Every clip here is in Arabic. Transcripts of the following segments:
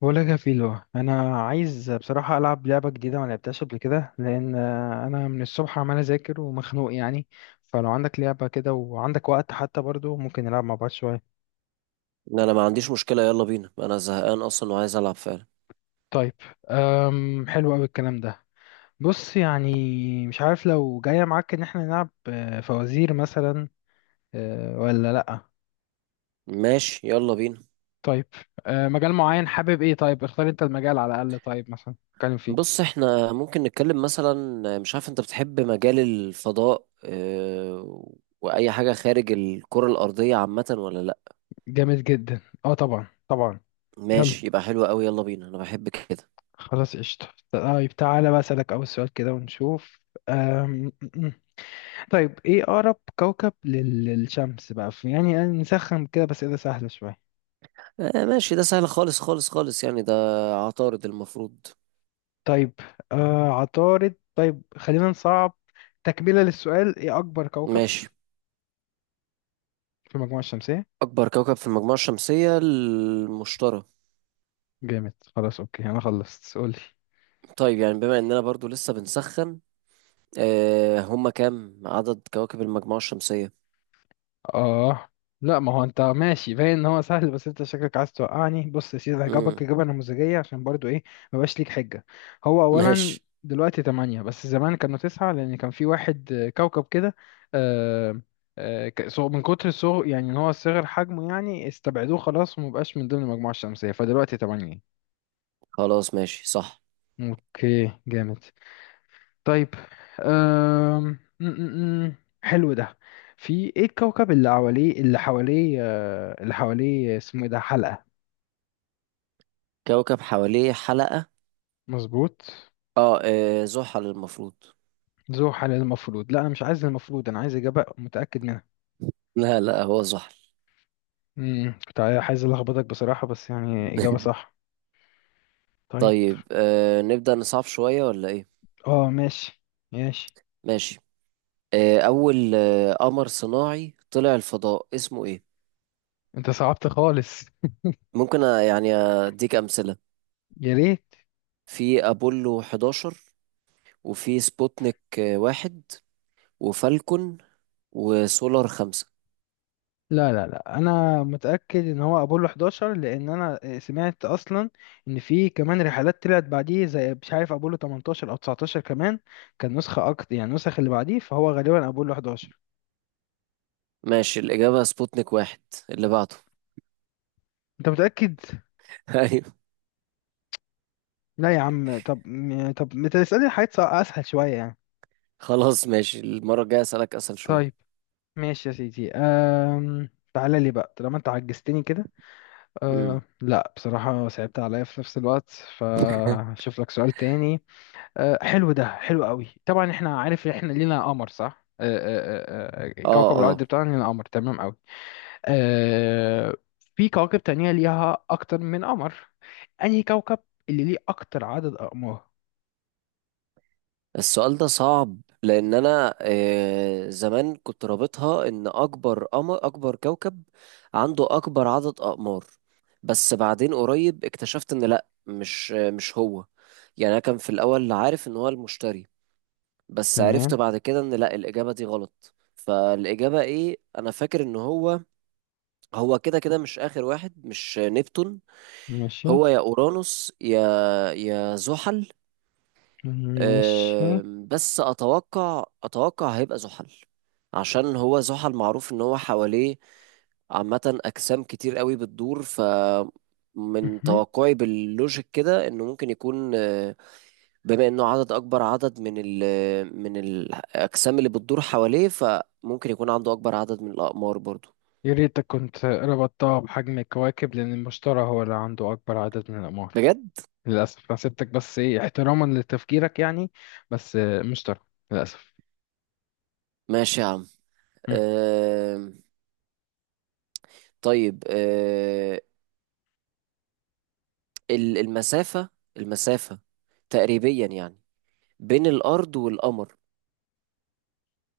بقولك يا فيلو، انا عايز بصراحه العب لعبه جديده ما لعبتهاش قبل كده لان انا من الصبح عمال اذاكر ومخنوق يعني. فلو عندك لعبه كده وعندك وقت حتى برضو ممكن نلعب مع بعض شويه. ان انا ما عنديش مشكلة، يلا بينا، انا زهقان اصلا وعايز العب فعلا. طيب. حلو قوي الكلام ده. بص، يعني مش عارف لو جايه معاك ان احنا نلعب فوازير مثلا. ولا لا؟ ماشي، يلا بينا. طيب مجال معين حابب ايه؟ طيب اختار انت المجال على الاقل، طيب مثلا نتكلم فيه. بص احنا ممكن نتكلم مثلا، مش عارف، انت بتحب مجال الفضاء اه؟ واي حاجة خارج الكرة الارضية عامة ولا لا؟ جامد جدا، اه طبعا طبعا. يلا. ماشي، يبقى حلو قوي، يلا بينا، انا بحب كده. خلاص قشطة. طيب تعالى بقى أسألك أول سؤال كده ونشوف. أم... م- م. طيب إيه أقرب كوكب للشمس بقى؟ في يعني نسخن كده بس، إذا سهلة شوية. اه ماشي، ده سهل خالص خالص خالص يعني. ده عطارد المفروض. طيب عطارد. طيب خلينا نصعب. تكملة للسؤال، إيه أكبر كوكب ماشي. في المجموعة الشمسية؟ اكبر كوكب في المجموعة الشمسية المشتري. جامد. خلاص أوكي، أنا خلصت. قولي. طيب يعني بما اننا برضو لسه بنسخن، اه، هما كام عدد كواكب المجموعة الشمسية؟ اه لا، ما هو انت ماشي باين ان هو سهل، بس انت شكلك عايز توقعني. بص يا سيدي، هجاوبك امم. اجابه نموذجيه عشان برضو ايه، مبقاش ليك حجه. هو اولا ماشي، دلوقتي تمانية، بس زمان كانوا تسعة لان كان في واحد كوكب كده. آه، من كتر صغر، يعني ان هو صغر حجمه يعني استبعدوه خلاص ومبقاش من ضمن المجموعه الشمسيه، فدلوقتي تمانية. خلاص ماشي صح. اوكي جامد. طيب. أم... م- م- م. حلو ده. في ايه الكوكب اللي حواليه اسمه ايه؟ ده حلقة. كوكب حواليه حلقة. مظبوط. اه، زحل المفروض. ذو حلقة المفروض؟ لا انا مش عايز المفروض، انا عايز اجابة متأكد منها. لا لا، هو زحل. كنت عايز الخبطك بصراحة، بس يعني اجابة صح. طيب. طيب، نبدأ نصعب شوية ولا ايه؟ اه ماشي. ماشي. ماشي. أول قمر صناعي طلع الفضاء اسمه ايه؟ انت صعبت خالص. ممكن يعني أديك أمثلة. يا ريت. في أبولو 11، وفي سبوتنيك واحد، وفالكون، وسولار 5. لا لا لا، انا متاكد ان هو ابولو 11 لان انا سمعت اصلا ان في كمان رحلات طلعت بعديه، زي مش عارف ابولو 18 او 19 كمان. كان نسخه اكتر، يعني النسخ اللي بعديه، فهو غالبا ابولو 11. ماشي، الإجابة سبوتنيك 1 اللي بعده. انت متاكد؟ أيوة. لا يا عم، طب ما تسالني حاجات اسهل شويه يعني. خلاص ماشي، المرة الجاية أسألك أسهل شوية. طيب ماشي يا سيدي. تعالى لي بقى طالما انت عجزتني كده. امم. لا بصراحه صعبت عليا في نفس الوقت. فاشوف لك سؤال تاني. حلو ده، حلو قوي. طبعا احنا عارف احنا لينا قمر صح، اه كوكب اه. الارض بتاعنا لينا قمر، تمام قوي. آه، في كواكب تانية ليها اكتر من قمر. انهي كوكب اللي ليه اكتر عدد اقمار؟ السؤال ده صعب لان انا زمان كنت رابطها ان اكبر قمر اكبر كوكب عنده اكبر عدد اقمار. بس بعدين قريب اكتشفت ان لا، مش هو، يعني انا كان في الاول عارف ان هو المشتري. بس عرفت تمام. بعد كده ان لا، الاجابة دي غلط، فالاجابة ايه؟ انا فاكر ان هو، هو كده كده مش اخر واحد، مش نبتون. ماشي. هو يا اورانوس يا، يا زحل. ماشي. بس اتوقع هيبقى زحل، عشان هو زحل معروف ان هو حواليه عامة اجسام كتير قوي بتدور، من مهم. توقعي باللوجيك كده انه ممكن يكون، بما انه اكبر عدد من من الاجسام اللي بتدور حواليه، فممكن يكون عنده اكبر عدد من الاقمار برضو. يا ريتك كنت ربطتها بحجم الكواكب، لان المشتري هو اللي عنده اكبر عدد من الاقمار. بجد. للاسف. انا سبتك، بس ايه، احتراما لتفكيرك يعني. بس مشتري، للاسف. ماشي يا عم. مم. أم، طيب، المسافة، المسافة تقريبيا يعني بين الارض والقمر.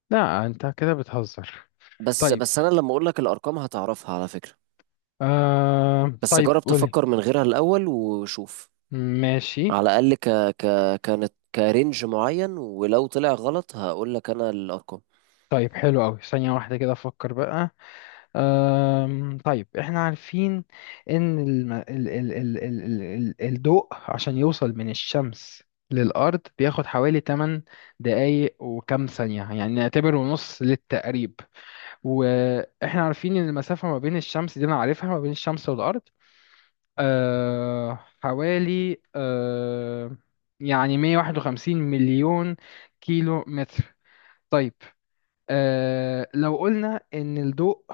لا انت كده بتهزر. بس طيب. بس، انا لما اقول لك الارقام هتعرفها على فكرة. بس طيب جرب قولي. تفكر من غيرها الاول وشوف، ماشي. على الاقل. ك كانت كرنج معين، ولو طلع غلط هقول لك انا الارقام. طيب حلو قوي، ثانية واحدة كده أفكر بقى. طيب إحنا عارفين إن الم... ال... ال... ال... ال... ال... ال- الضوء عشان يوصل من الشمس للأرض بياخد حوالي 8 دقايق وكام ثانية، يعني نعتبره نص للتقريب. وإحنا عارفين إن المسافة ما بين الشمس، دي أنا عارفها، ما بين الشمس والأرض حوالي يعني 151 مليون كيلو متر. طيب لو قلنا إن الضوء،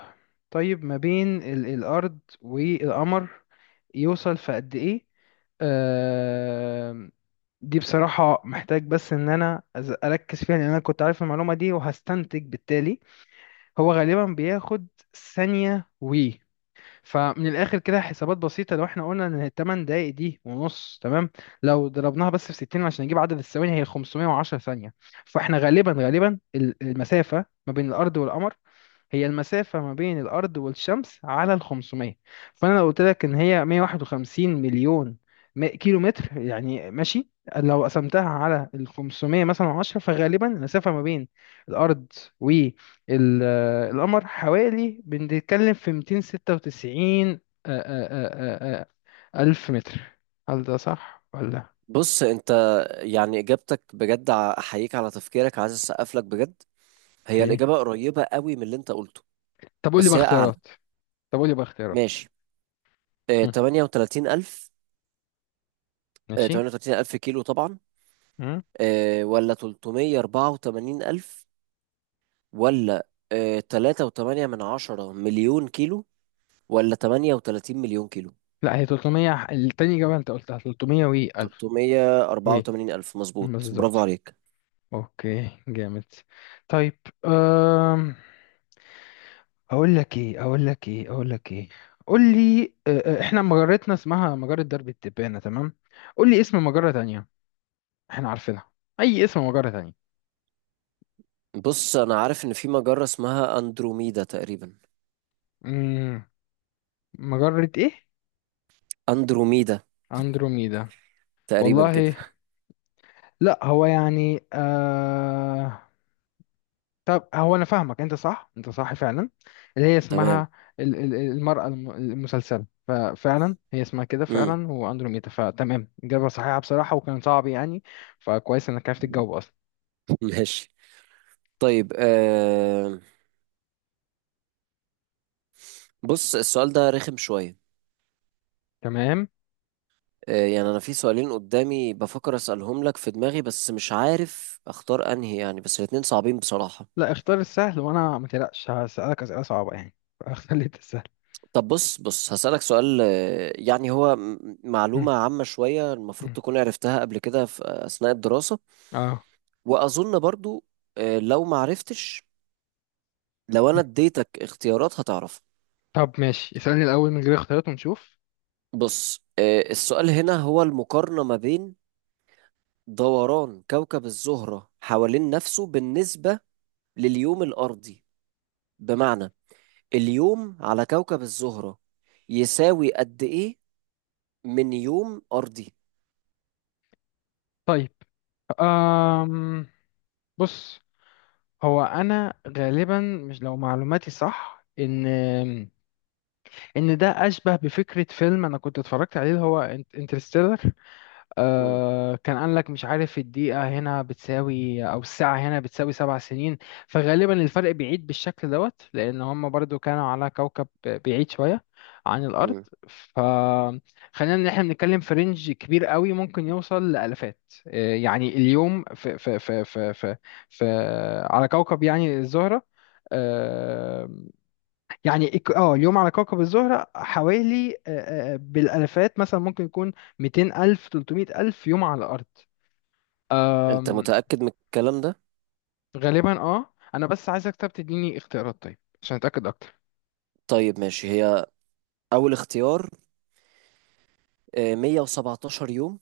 طيب ما بين الأرض والقمر يوصل في قد إيه؟ آه دي بصراحة محتاج بس إن أنا أركز فيها، لأن أنا كنت عارف المعلومة دي وهستنتج بالتالي. هو غالبا بياخد ثانية و... فمن الاخر كده حسابات بسيطه، لو احنا قلنا ان الثمان دقائق دي ونص تمام، لو ضربناها بس في 60 عشان نجيب عدد الثواني، هي 510 ثانيه. فاحنا غالبا غالبا المسافه ما بين الارض والقمر هي المسافة ما بين الأرض والشمس على ال 500. فأنا لو قلت لك إن هي 151 مليون كيلو متر يعني ماشي، لو قسمتها على ال 500 مثلا 10، فغالبا المسافة ما بين الأرض والقمر، حوالي، بنتكلم في 296 ألف متر. هل ده صح ولا؟ بص انت، يعني اجابتك بجد احييك على تفكيرك، عايز اسقف لك بجد. هي أوكي. الاجابة قريبة قوي من اللي انت قلته، طب قول لي بقى بس هي اعلى. اختيارات. طب قول لي بقى اختيارات. ماشي. مم. 38000. ماشي. 38000 كيلو طبعا، ولا 384000، ولا تلاتة وتمانية من عشرة مليون كيلو، ولا 38 مليون كيلو. لا هي 300، التاني إجابة أنت قلتها 300 و 1000 تلتمية أربعة و... وتمانين ألف مظبوط، برافو بالظبط. عليك. أوكي جامد. طيب. أم... أقول لك إيه قول لي إحنا مجرتنا اسمها مجرة درب التبانة، تمام؟ قول لي اسم مجرة تانية، إحنا عارفينها، أي اسم مجرة تانية. بص أنا عارف إن في مجرة اسمها أندروميدا تقريبا. مم. مجرة إيه؟ أندروميدا، أندروميدا؟ تقريبا كده. والله؟ لا هو يعني طب هو انا فاهمك، انت صح، انت صح فعلا، اللي هي تمام. اسمها المرأة المسلسلة. ففعلا هي اسمها كده مم. فعلا، واندروميدا، فتمام. اجابة صحيحة بصراحة، وكان صعب يعني. فكويس انك عرفت الجو اصلا. ماشي. طيب، بص السؤال ده رخم شوية. تمام. يعني أنا في سؤالين قدامي بفكر أسألهم لك في دماغي، بس مش عارف أختار أنهي يعني، بس الاتنين صعبين بصراحة. لا اختار السهل، وانا ما تقلقش هسألك اسئلة صعبة يعني فاختار لي انت السهل. طب بص بص، هسألك سؤال، يعني هو مم. معلومة عامة شوية المفروض مم. تكون عرفتها قبل كده في أثناء الدراسة. اه. وأظن برضو، لو ما عرفتش، لو أنا مم. اديتك اختيارات هتعرف. طب ماشي، اسألني الاول من غير اختيارات ونشوف. بص، السؤال هنا هو المقارنة ما بين دوران كوكب الزهرة حوالين نفسه بالنسبة لليوم الأرضي. بمعنى اليوم على كوكب الزهرة يساوي قد إيه من يوم أرضي؟ طيب. أم... بص، هو انا غالبا مش، لو معلوماتي صح، ان ده اشبه بفكره فيلم انا كنت اتفرجت عليه، اللي هو انترستيلر. مم. كان قال لك، مش عارف، الدقيقه هنا بتساوي او الساعه هنا بتساوي 7 سنين. فغالبا الفرق بعيد بالشكل دوت، لان هم برضو كانوا على كوكب بعيد شويه عن الارض. مم. فخلينا ان احنا بنتكلم في رينج كبير قوي، ممكن يوصل لالافات. يعني اليوم في على كوكب، يعني، الزهره. آه، يعني اليوم على كوكب الزهرة حوالي بالالفات مثلا ممكن يكون 200 الف 300 الف يوم على الارض. أنت متأكد من الكلام ده؟ غالبا اه، انا بس عايزك طب تديني اختيارات طيب عشان اتاكد اكتر. طيب ماشي. هي أول اختيار، 117 يوم،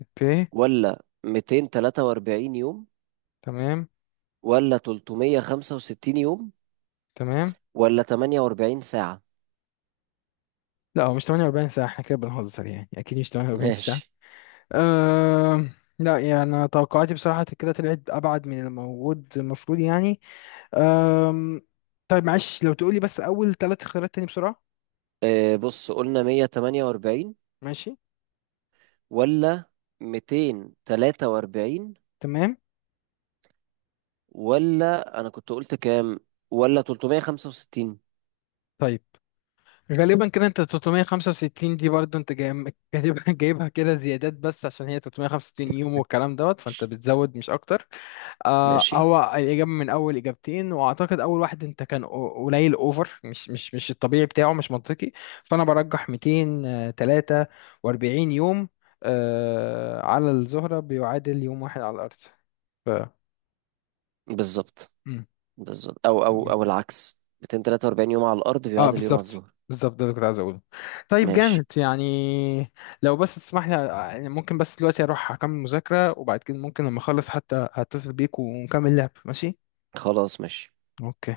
اوكي. ولا 243 يوم، تمام. ولا 365 يوم، تمام. ولا 48 ساعة؟ لا هو مش 48 ساعة، احنا كده بنهزر يعني، اكيد مش 48 ساعة. ماشي. أم... لا يعني أنا توقعاتي بصراحة كده طلعت ابعد من الموجود المفروض يعني. أم... طيب معلش، لو تقولي بس اول ثلاث اختيارات تاني بسرعة. بص قلنا 148، ماشي. ولا 243، تمام. ولا أنا كنت قلت كام، ولا 365؟ طيب غالبا كده انت 365 دي برضو انت جايبها جايبها كده زيادات بس، عشان هي 365 يوم والكلام دوت، فانت بتزود مش اكتر. ماشي. هو الاجابه من اول اجابتين، واعتقد اول واحد انت كان قليل اوفر، مش الطبيعي بتاعه، مش منطقي. فانا برجح 243 يوم، على الزهره بيعادل يوم واحد على الارض. ف... بالظبط بالظبط، أو أو مم. أو العكس، 243 يوم على الأرض اه بيعادل يوم على بالظبط، الظهر. بالظبط ده اللي كنت عايز اقوله. طيب ماشي، جامد يعني. لو بس تسمح لي يعني، ممكن بس دلوقتي اروح اكمل مذاكرة، وبعد كده ممكن لما اخلص حتى هتصل بيك ونكمل لعب. ماشي. خلاص ماشي. اوكي.